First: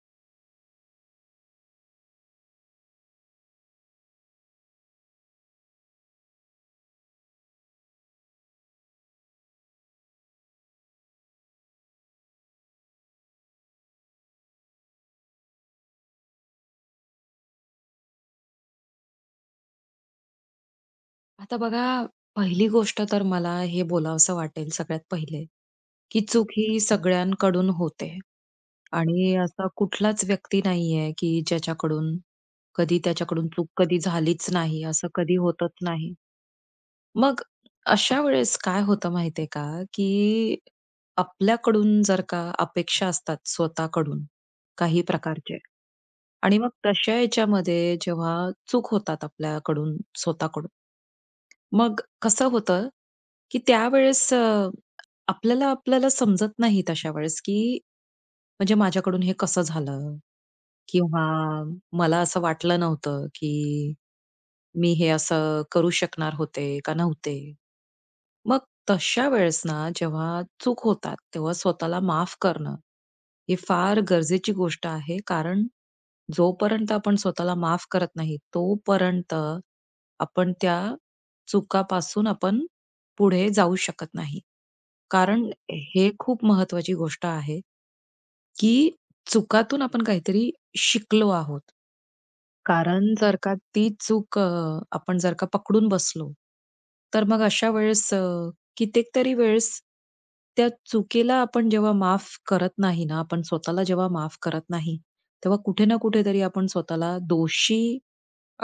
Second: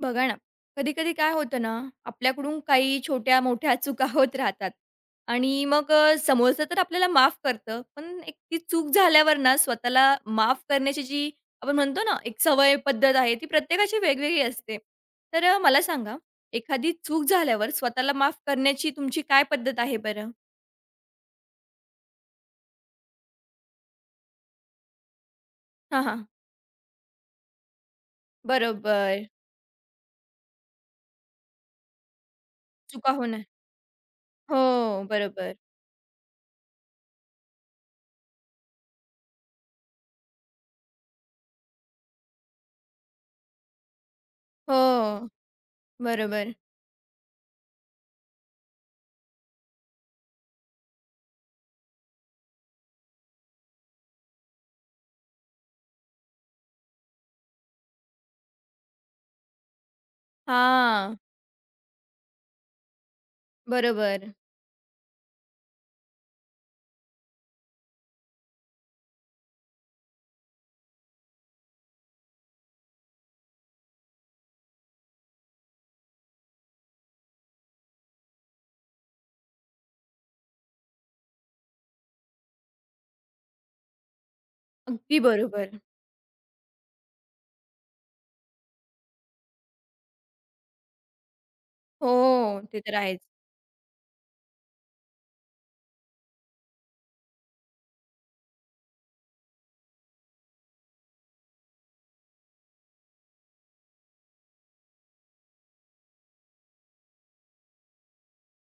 बघा ना, कधी-कधी काय होतं ना, आपल्याकडून काही छोट्या-मोठ्या चुका होत राहतात आणि मग समोरचं तर आपल्याला माफ करतं. पण एक ती चूक झाल्यावर ना, स्वतःला माफ करण्याची जी आपण म्हणतो ना, एक सवय पद्धत आहे, ती प्रत्येकाची वेगवेगळी असते. तर मला सांगा, एखादी चूक झाल्यावर स्वतःला माफ करण्याची तुमची काय पद्धत आहे बरं? आता बघा, पहिली गोष्ट तर मला हे बोलावसं वाटेल सगळ्यात पहिले, हां, की हां. चूक ही सगळ्यांकडून होते. बरोबर. आणि असा कुठलाच व्यक्ती नाहीये, की ज्याच्याकडून कधी चुका होणार. त्याच्याकडून चूक कधी झालीच नाही, हो, असं कधी बरोबर. होतच नाही. मग अशा वेळेस काय होतं माहितीये का, की आपल्याकडून जर का अपेक्षा असतात स्वतःकडून हो, काही प्रकारचे बरोबर. आणि मग तशा याच्यामध्ये जेव्हा चूक होतात आपल्याकडून स्वतःकडून, मग कसं होतं, की त्यावेळेस आपल्याला आपल्याला समजत नाही तशा वेळेस, की म्हणजे माझ्याकडून हे कसं झालं? हां, किंवा मला असं वाटलं नव्हतं, की बरोबर. मी हे असं करू शकणार होते का नव्हते. मग तशा वेळेस ना, जेव्हा चूक होतात, तेव्हा स्वतःला माफ करणं, ही फार गरजेची गोष्ट आहे. कारण जोपर्यंत आपण स्वतःला माफ करत नाही, तोपर्यंत आपण त्या चुकापासून आपण पुढे जाऊ शकत नाही. अगदी कारण बरोबर. हे खूप महत्वाची गोष्ट आहे, की चुकातून आपण काहीतरी शिकलो आहोत. हो, ते तर कारण आहेच. जर का ती चूक आपण जर का पकडून बसलो, तर मग अशा वेळेस कित्येकतरी वेळेस त्या चुकीला आपण जेव्हा माफ करत नाही ना, आपण स्वतःला जेव्हा माफ करत नाही, तेव्हा कुठे ना कुठेतरी आपण स्वतःला दोषी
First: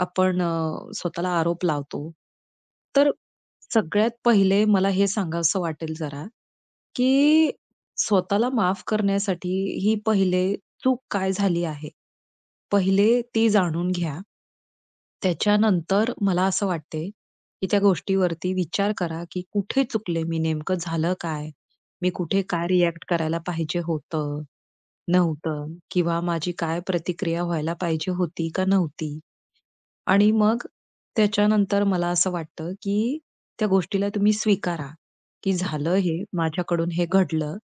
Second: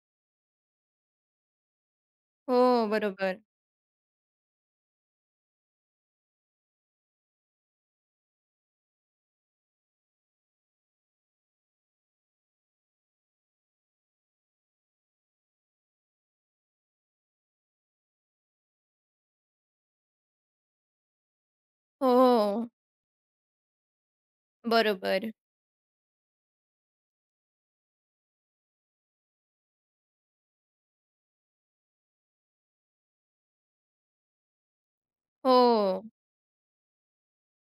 आपण स्वतःला आरोप लावतो. हो, तर बरोबर. सगळ्यात पहिले मला हे सांगावसं वाटेल जरा, की स्वतःला माफ करण्यासाठी ही पहिले चूक काय झाली आहे, पहिले ती जाणून घ्या. त्याच्यानंतर मला असं वाटते, की त्या गोष्टीवरती विचार करा, की कुठे चुकले मी? नेमकं झालं काय? हो, मी कुठे काय हो, रिएक्ट करायला पाहिजे होतं, बरोबर. नव्हतं? किंवा माझी काय प्रतिक्रिया व्हायला पाहिजे होती का नव्हती? आणि मग त्याच्यानंतर मला असं वाटतं, की त्या गोष्टीला तुम्ही स्वीकारा, की झालं हो, हे, माझ्याकडून हे घडलं.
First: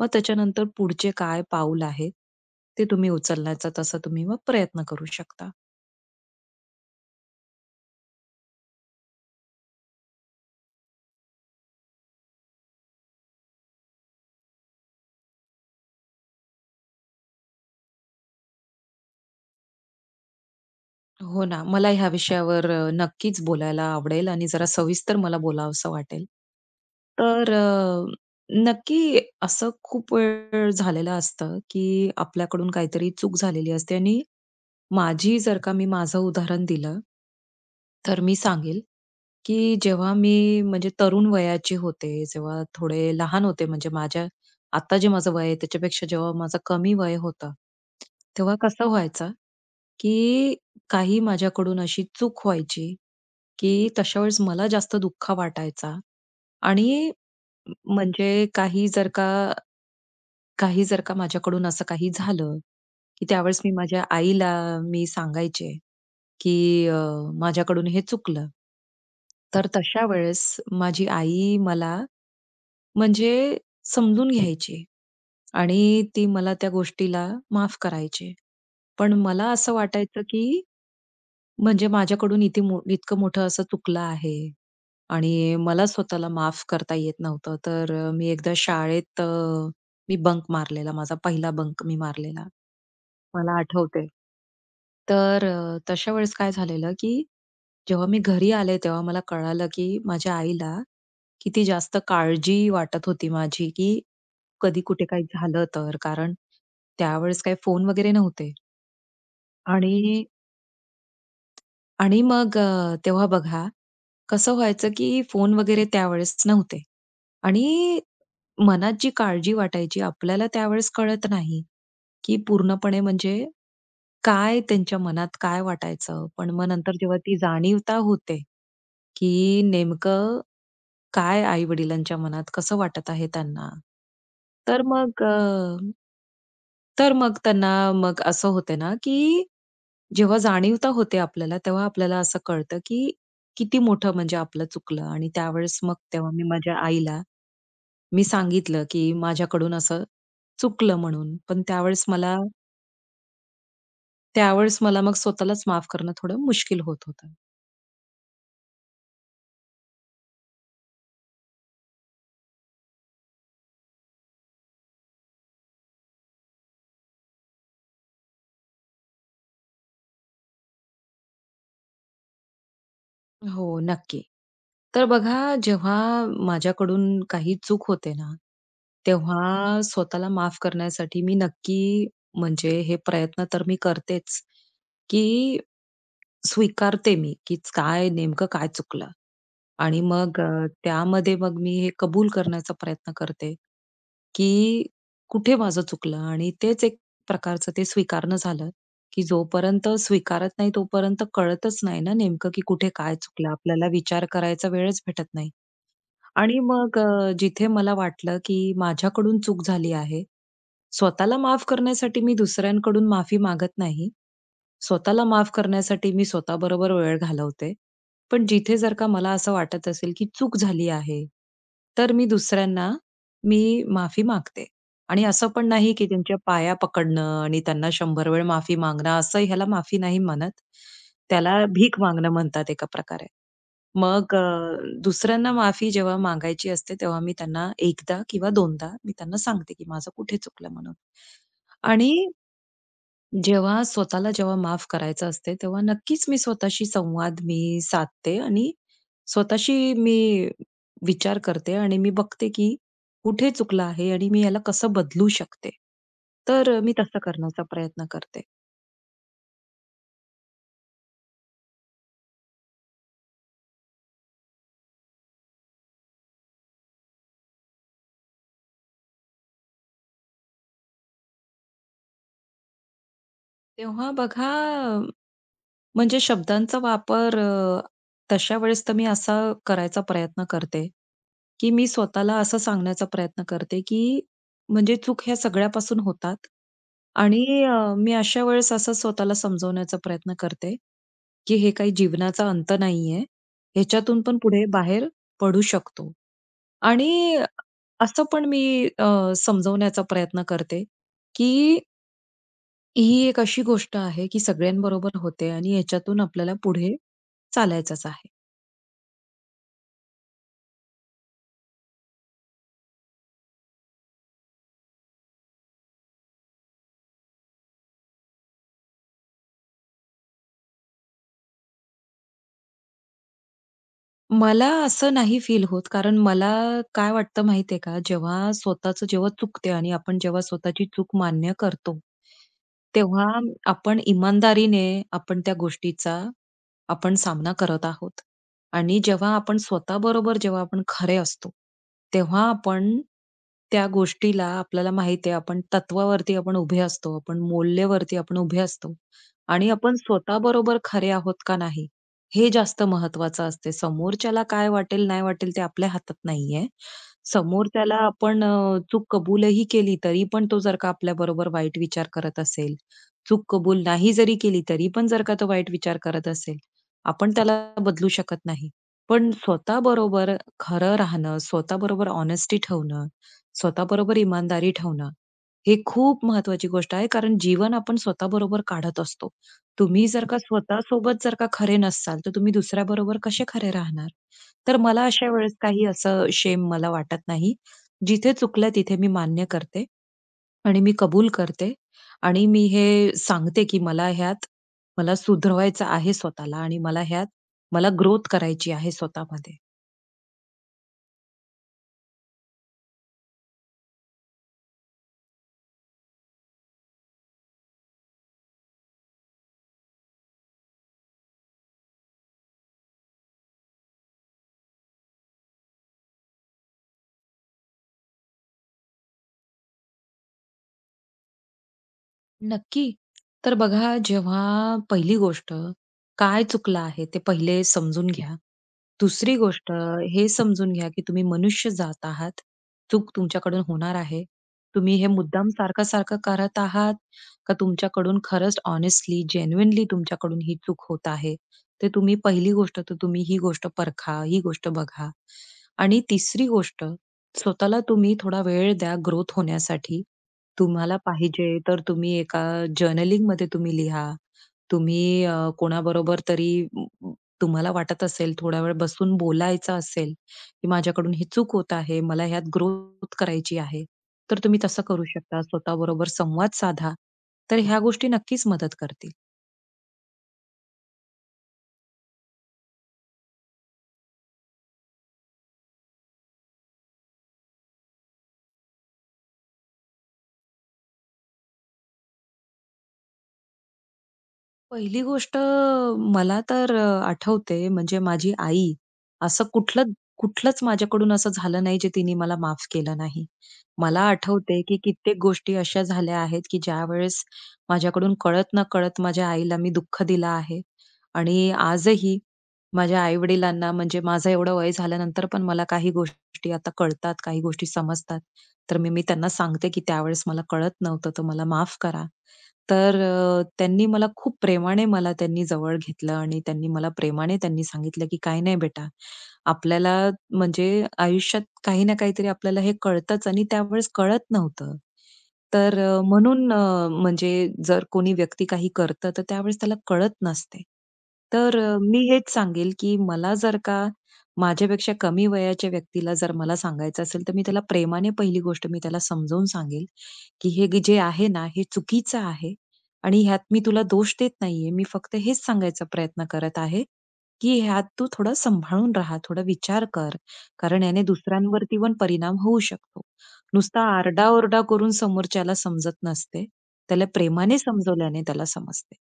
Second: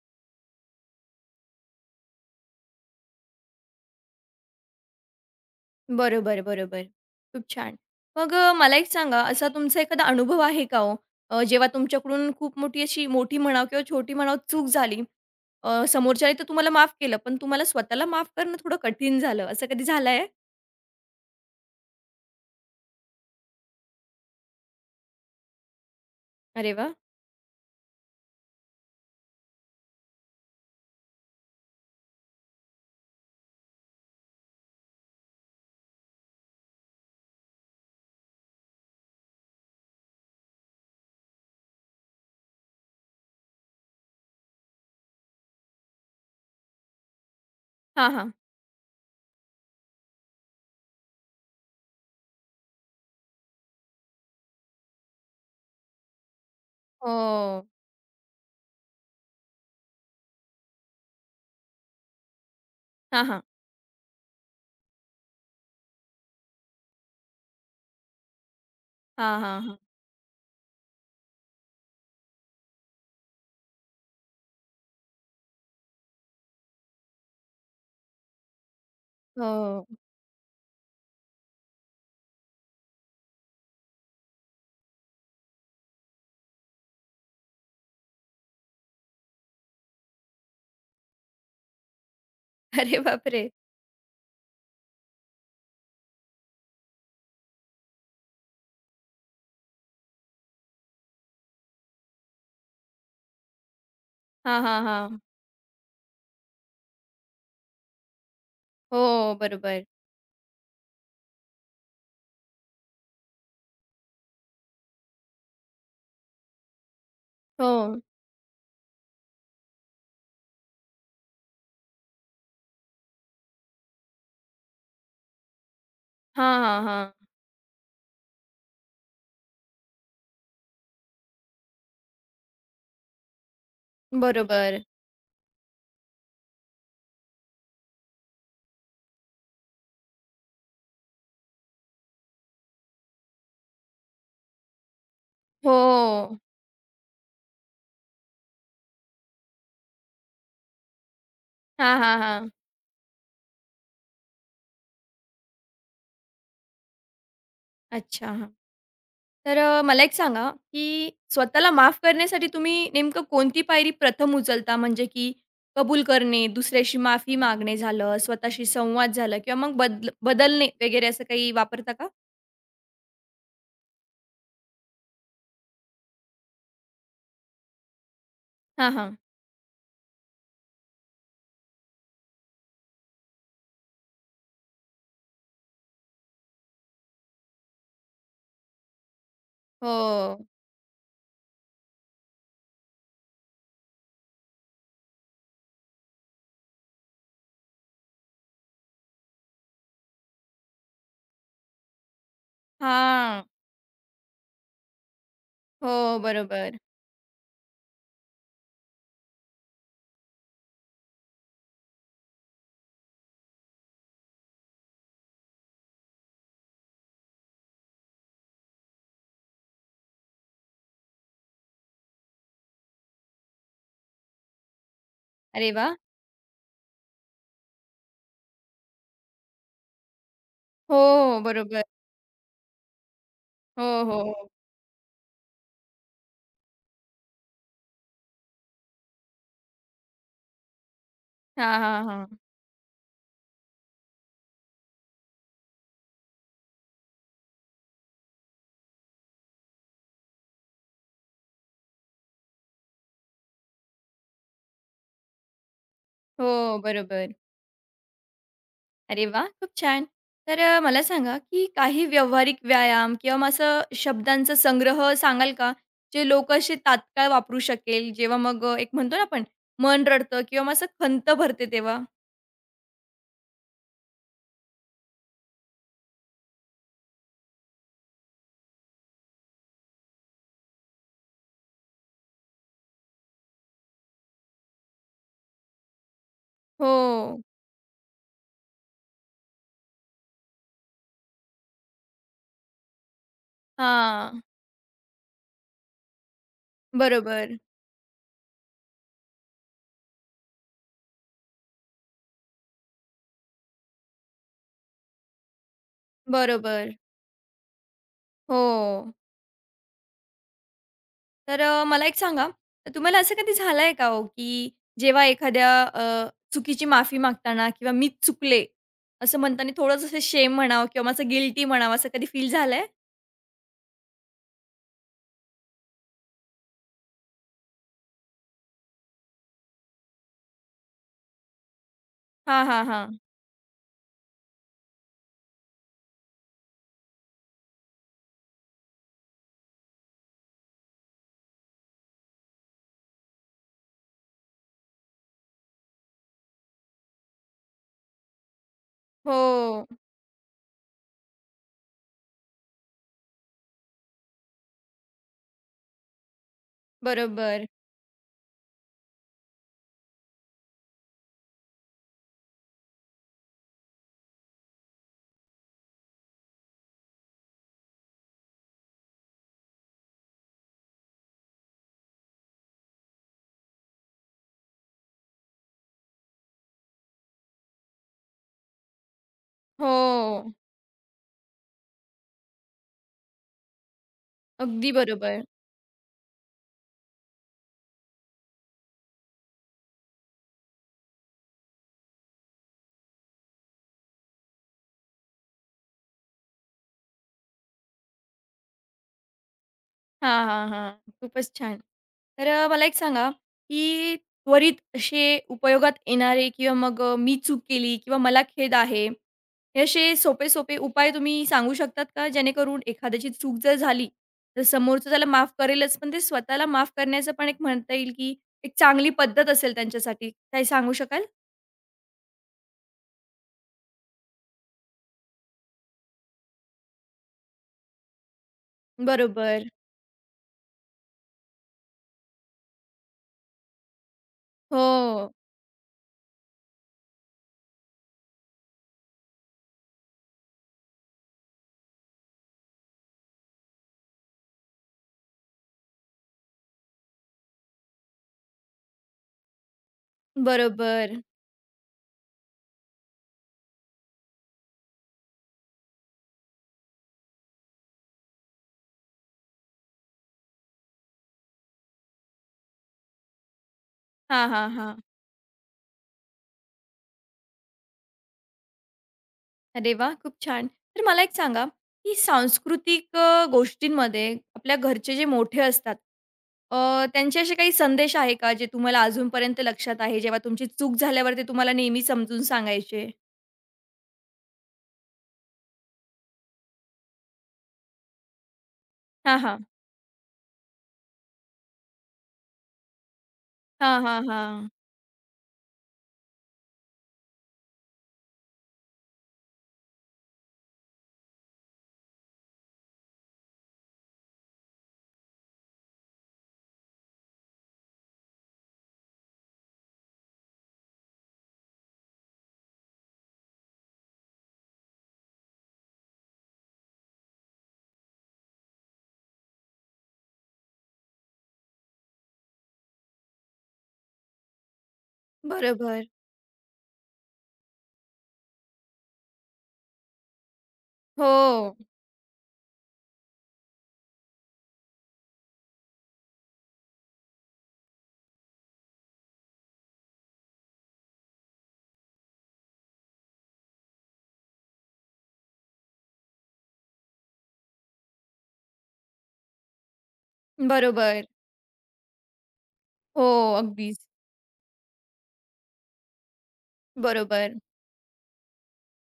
मग त्याच्यानंतर पुढचे काय पाऊल आहे, ते तुम्ही उचलण्याचा तसा तुम्ही मग प्रयत्न करू शकता. बरोबर, बरोबर. खूप छान. मग मला एक सांगा, असा तुमचा एखादा अनुभव आहे का हो? जेव्हा तुमच्याकडून खूप मोठी अशी मोठी म्हणावं किंवा छोटी म्हणावं चूक झाली. समोरच्याने तर तुम्हाला माफ केलं, पण तुम्हाला स्वतःला माफ करणं थोडं कठीण झालं. असं कधी झालंय? हो ना, मला ह्या विषयावर नक्कीच बोलायला आवडेल आणि जरा सविस्तर मला बोलावसं वाटेल. अरे वाह! तर अ, नक्की असं खूप वेळ झालेलं असतं, की आपल्याकडून काहीतरी चूक झालेली असते आणि माझी जर का मी माझं उदाहरण दिलं, तर मी सांगेल, की जेव्हा मी म्हणजे तरुण वयाचे होते, जेव्हा थोडे लहान होते म्हणजे माझ्या आता जे माझं वय आहे त्याच्यापेक्षा जेव्हा माझं कमी वय होतं, हां, हां. तेव्हा कसं व्हायचं, की काही माझ्याकडून अशी चूक व्हायची, की तशा वेळेस मला जास्त दुःख वाटायचा आणि हो. म्हणजे काही जर का माझ्याकडून असं काही झालं, हां, की हां. त्यावेळेस मी माझ्या आईला मी सांगायचे. की अ, माझ्याकडून हे चुकलं. हां, हां, तर हां. तशा वेळेस माझी आई मला म्हणजे समजून घ्यायची आणि ती मला त्या गोष्टीला माफ करायची. पण मला असं हो. वाटायचं की म्हणजे माझ्याकडून इथे इतकं मोठं असं चुकलं आहे आणि मला स्वतःला माफ करता येत नव्हतं. मी एकदा शाळेत मी बंक मारलेला. माझा पहिला बंक मी मारलेला. अरे बापरे! मला आठवतंय. तशा वेळेस काय झालेलं की जेव्हा मी घरी आले तेव्हा मला कळालं, की माझ्या आईला किती जास्त काळजी वाटत होती माझी, की हां, कधी हां, कुठे हां. काही झालं तर. कारण त्यावेळेस काही फोन वगैरे नव्हते. हो, बरोबर. आणि आणि मग अ, तेव्हा बघा कसं व्हायचं, की फोन वगैरे त्यावेळेस नव्हते. हो. आणि मनात जी काळजी वाटायची आपल्याला त्यावेळेस कळत नाही, की पूर्णपणे म्हणजे काय त्यांच्या मनात काय वाटायचं. पण हां, मग हां, नंतर जेव्हा हां. ती जाणीवता होते, की नेमकं काय आई-वडिलांच्या मनात कसं वाटत आहे त्यांना. बरोबर. तर मग अ, तर मग त्यांना मग असं होते ना, की जेव्हा जाणीव तर होते आपल्याला, तेव्हा आपल्याला असं कळतं, की किती मोठं म्हणजे आपलं चुकलं आणि त्यावेळेस मग तेव्हा हो. मी माझ्या आईला मी सांगितलं, की माझ्याकडून असं चुकलं म्हणून. पण हां, त्यावेळेस हां, मला हां. त्यावेळेस मला मग स्वतःलाच माफ करणं थोडं मुश्किल होत होतं. अच्छा, हां. तर मला एक सांगा, की स्वतःला माफ करण्यासाठी तुम्ही नेमकं कोणती पायरी प्रथम उचलता? म्हणजे की कबूल करणे, दुसऱ्याशी माफी मागणे झालं, स्वतःशी संवाद झाला किंवा मग बदलणे वगैरे असं काही वापरता का? हो, नक्की. तर बघा, जेव्हा माझ्याकडून काही चूक होते ना, हां, हां. तेव्हा स्वतःला माफ करण्यासाठी मी नक्की म्हणजे हे प्रयत्न तर मी करतेच, की स्वीकारते मी, की काय नेमकं काय चुकलं. आणि मग हो. अ, त्यामध्ये मग मी हे कबूल करण्याचा प्रयत्न करते, की कुठे माझं चुकलं आणि तेच एक प्रकारचं ते स्वीकारणं झालं, की जोपर्यंत स्वीकारत नाही तोपर्यंत कळतच नाही ना नेमकं, की कुठे काय हां. चुकलं. आपल्याला विचार करायचा वेळच भेटत नाही. हो, आणि बरोबर. मग अ, जिथे मला वाटलं की माझ्याकडून चूक झाली आहे, स्वतःला माफ करण्यासाठी मी दुसऱ्यांकडून माफी मागत नाही. स्वतःला माफ करण्यासाठी मी स्वतःबरोबर वेळ घालवते. पण जिथे जर का मला असं वाटत असेल की चूक झाली आहे, तर मी दुसऱ्यांना मी माफी मागते. आणि असं पण अरे नाही वाह! की त्यांच्या पाया पकडणं आणि त्यांना 100 वेळ माफी मागणं, असं ह्याला माफी नाही म्हणत. हो, त्याला बरोबर. भीक मागणं म्हणतात एका प्रकारे. हो, हो, मग अ, हो. दुसऱ्यांना माफी जेव्हा मागायची असते, तेव्हा मी त्यांना एकदा किंवा दोनदा मी त्यांना सांगते, की माझं कुठे चुकलं म्हणून. हां, हां, आणि हां. जेव्हा स्वतःला जेव्हा माफ करायचं असते, तेव्हा नक्कीच मी स्वतःशी संवाद मी साधते आणि स्वतःशी मी विचार करते आणि मी बघते, की कुठे चुकलं आहे आणि मी याला कसं बदलू शकते. हो, तर मी तसं बरोबर. करण्याचा प्रयत्न करते. अरे वा, खूप छान. तर मला सांगा, की काही व्यावहारिक व्यायाम किंवा मग असं शब्दांचा संग्रह सांगाल का? जे लोकं असे तात्काळ वापरू शकेल, जेव्हा मग एक म्हणतो ना आपण, मन रडतं किंवा मग असं खंत भरते तेव्हा? तेव्हा बघा म्हणजे शब्दांचा वापर तशा वेळेस तर मी असा करायचा प्रयत्न करते, की मी स्वतःला असं सांगण्याचा प्रयत्न करते, की म्हणजे चूक ह्या सगळ्यापासून होतात हो. आणि मी अशा वेळेस असं स्वतःला समजवण्याचा प्रयत्न करते, की हे काही जीवनाचा अंत नाहीये. ह्याच्यातून हा, पण पुढे बाहेर पडू शकतो आणि बरोबर, असं पण मी समजवण्याचा प्रयत्न करते, की ही एक अशी गोष्ट आहे, की सगळ्यांबरोबर होते आणि याच्यातून आपल्याला बरोबर. पुढे चालायचंच आहे. हो. तर मला एक सांगा, तुम्हाला असं कधी झालंय का हो, की जेव्हा एखाद्या चुकीची माफी मागताना किंवा "मी चुकले" असं म्हणताना थोडंसं असं शेम म्हणावं किंवा मग असं गिल्टी म्हणावं, असं कधी फील झालंय? मला असं नाही फील होत, कारण मला काय वाटतं माहितीये का, जेव्हा स्वतःचं जेव्हा चुकते आणि आपण जेव्हा स्वतःची चूक मान्य करतो, हां, हां, हां. तेव्हा आपण इमानदारीने आपण त्या गोष्टीचा आपण सामना करत आहोत. आणि जेव्हा आपण स्वतःबरोबर जेव्हा आपण खरे असतो, तेव्हा आपण त्या गोष्टीला आपल्याला माहिती आहे, आपण तत्वावरती आपण उभे असतो, आपण मौल्यवरती आपण उभे असतो आणि हो, आपण स्वतःबरोबर खरे आहोत का नाही हे जास्त महत्वाचं असते. समोरच्याला काय वाटेल, नाही वाटेल ते आपल्या हातात नाहीये. बरोबर. समोरच्याला आपण चूक कबूलही केली तरी पण तो जर का आपल्याबरोबर वाईट विचार करत असेल, चूक कबूल नाही जरी केली तरी पण जर का तो वाईट विचार करत असेल, आपण त्याला बदलू शकत नाही. पण स्वतःबरोबर खरं राहणं, स्वतःबरोबर ऑनेस्टी ठेवणं, स्वतःबरोबर इमानदारी ठेवणं, हे खूप महत्वाची गोष्ट आहे. कारण जीवन आपण स्वतःबरोबर काढत असतो. तुम्ही जर का हो, स्वतः सोबत जर का खरे नसाल, तर तुम्ही दुसऱ्याबरोबर कसे खरे राहणार? तर अगदी मला अशा बरोबर. वेळेस काही असं शेम मला वाटत नाही. जिथे चुकलं तिथे मी मान्य करते आणि मी कबूल करते आणि मी हे सांगते, की मला ह्यात सुधरवायचं आहे स्वतःला आणि मला ह्यात ग्रोथ करायची आहे स्वतःमध्ये. हां, हां, हां. खूपच छान. तर मला एक सांगा, की त्वरित असे उपयोगात येणारे किंवा मग मी चूक केली किंवा मला खेद आहे, हे असे सोपे-सोपे उपाय तुम्ही सांगू शकतात का? जेणेकरून एखाद्याची चूक जर झाली, तर समोरचं त्याला माफ करेलच, पण ते स्वतःला माफ करण्याचं पण एक म्हणता येईल, की एक चांगली पद्धत असेल त्यांच्यासाठी. काही सांगू शकाल? नक्की. तर बघा, जेव्हा पहिली गोष्ट काय चुकलं आहे ते पहिले समजून घ्या. दुसरी बरोबर. गोष्ट हे समजून घ्या, की तुम्ही मनुष्य जात आहात. चूक तुमच्याकडून होणार आहे. तुम्ही हे हो, मुद्दाम सारखं-सारखं करत आहात, का तुमच्याकडून खरंच हॉनेस्टली, जेन्युइनली तुमच्याकडून ही चूक होत आहे. ते तुम्ही पहिली गोष्ट तर तुम्ही ही गोष्ट परखा, ही गोष्ट बघा. आणि तिसरी गोष्ट स्वतःला तुम्ही थोडा वेळ द्या ग्रोथ होण्यासाठी. तुम्हाला बरोबर. पाहिजे तर तुम्ही एका जर्नलिंगमध्ये तुम्ही लिहा. तुम्ही अ, कोणाबरोबर तरी म, म, तुम्हाला वाटत असेल थोडा वेळ बसून बोलायचं असेल, की माझ्याकडून ही चूक होत आहे, मला ह्यात ग्रोथ करायची आहे. तर हां, तुम्ही हां, तसं हां. करू शकता. स्वतःबरोबर संवाद साधा. तर ह्या गोष्टी नक्कीच मदत करतील. अरे वा, खूप छान. तर मला एक सांगा, की सांस्कृतिक गोष्टींमध्ये आपल्या घरचे जे मोठे असतात, अ, त्यांचे असे काही संदेश आहे का, जे तुम्हाला अजूनपर्यंत लक्षात आहे, जेव्हा तुमची चूक झाल्यावर ते तुम्हाला नेहमी समजून सांगायचे? पहिली गोष्ट मला तर आठवते म्हणजे माझी आई. हां, असं हां. कुठलंच माझ्याकडून असं झालं नाही जे तिने मला माफ केलं नाही. हां, मला हां, आठवते, हां. की कित्येक गोष्टी अशा झाल्या आहेत, की ज्यावेळेस माझ्याकडून कळत-नकळत माझ्या आईला मी दुःख दिलं आहे. आणि आजही माझ्या आई-वडिलांना म्हणजे माझं एवढं वय झाल्यानंतर पण मला काही गोष्टी आता कळतात, काही गोष्टी समजतात. तर मी मी त्यांना सांगते, की त्यावेळेस मला कळत नव्हतं, तर मला माफ करा. त्यांनी मला खूप प्रेमाने मला त्यांनी जवळ घेतलं आणि त्यांनी मला प्रेमाने त्यांनी सांगितलं, की "काही नाही बेटा, आपल्याला म्हणजे आयुष्यात काही ना काहीतरी आपल्याला हे कळतंच" आणि त्यावेळेस कळत नव्हतं. तर अ, बरोबर. म्हणून अ, म्हणजे जर कोणी व्यक्ती काही करतं, तर त्यावेळेस त्याला कळत नसते. हो. मी हेच सांगेल, की मला जर का माझ्यापेक्षा कमी वयाच्या व्यक्तीला जर मला सांगायचं असेल, तर मी त्याला प्रेमाने पहिली गोष्ट मी त्याला समजावून सांगेल, की "हे जे आहे ना, हे चुकीचं आहे आणि ह्यात मी तुला दोष देत नाहीये. मी फक्त हेच सांगायचा प्रयत्न करत आहे, की ह्यात तू थोडं सांभाळून राहा, थोडा विचार कर. कारण याने बरोबर. दुसऱ्यांवरती पण परिणाम होऊ शकतो. हो, नुसता अगदीच. आरडा-ओरडा करून समोरच्याला समजत नसते. त्याला प्रेमाने बरोबर. समजवल्याने त्याला समजते.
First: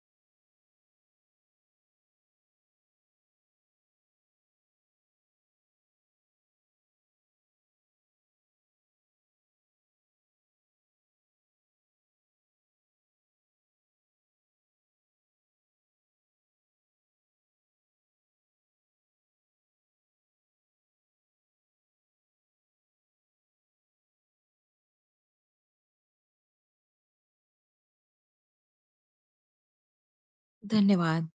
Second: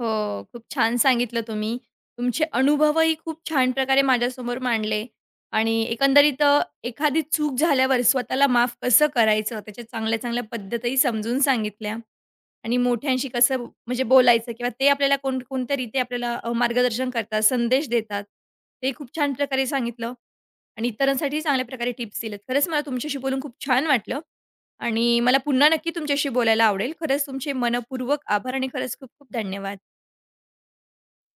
हो, खूप छान सांगितलं तुम्ही. तुमचे अनुभवही खूप छान प्रकारे माझ्यासमोर मांडले आणि एकंदरीत एखादी चूक झाल्यावर स्वतःला माफ कसं करायचं, त्याच्या चांगल्या-चांगल्या पद्धतीही समजून सांगितल्या आणि मोठ्यांशी कसं म्हणजे बोलायचं किंवा ते आपल्याला कोण कोणत्या रीती आपल्याला मार्गदर्शन करतात, संदेश देतात. ते खूप छान प्रकारे सांगितलं आणि इतरांसाठीही चांगल्या प्रकारे टिप्स दिल्यात. खरंच मला तुमच्याशी बोलून खूप छान वाटलं आणि मला पुन्हा नक्की तुमच्याशी बोलायला आवडेल. खरंच तुमचे मनःपूर्वक आभार आणि खरंच खूप-खूप धन्यवाद. धन्यवाद.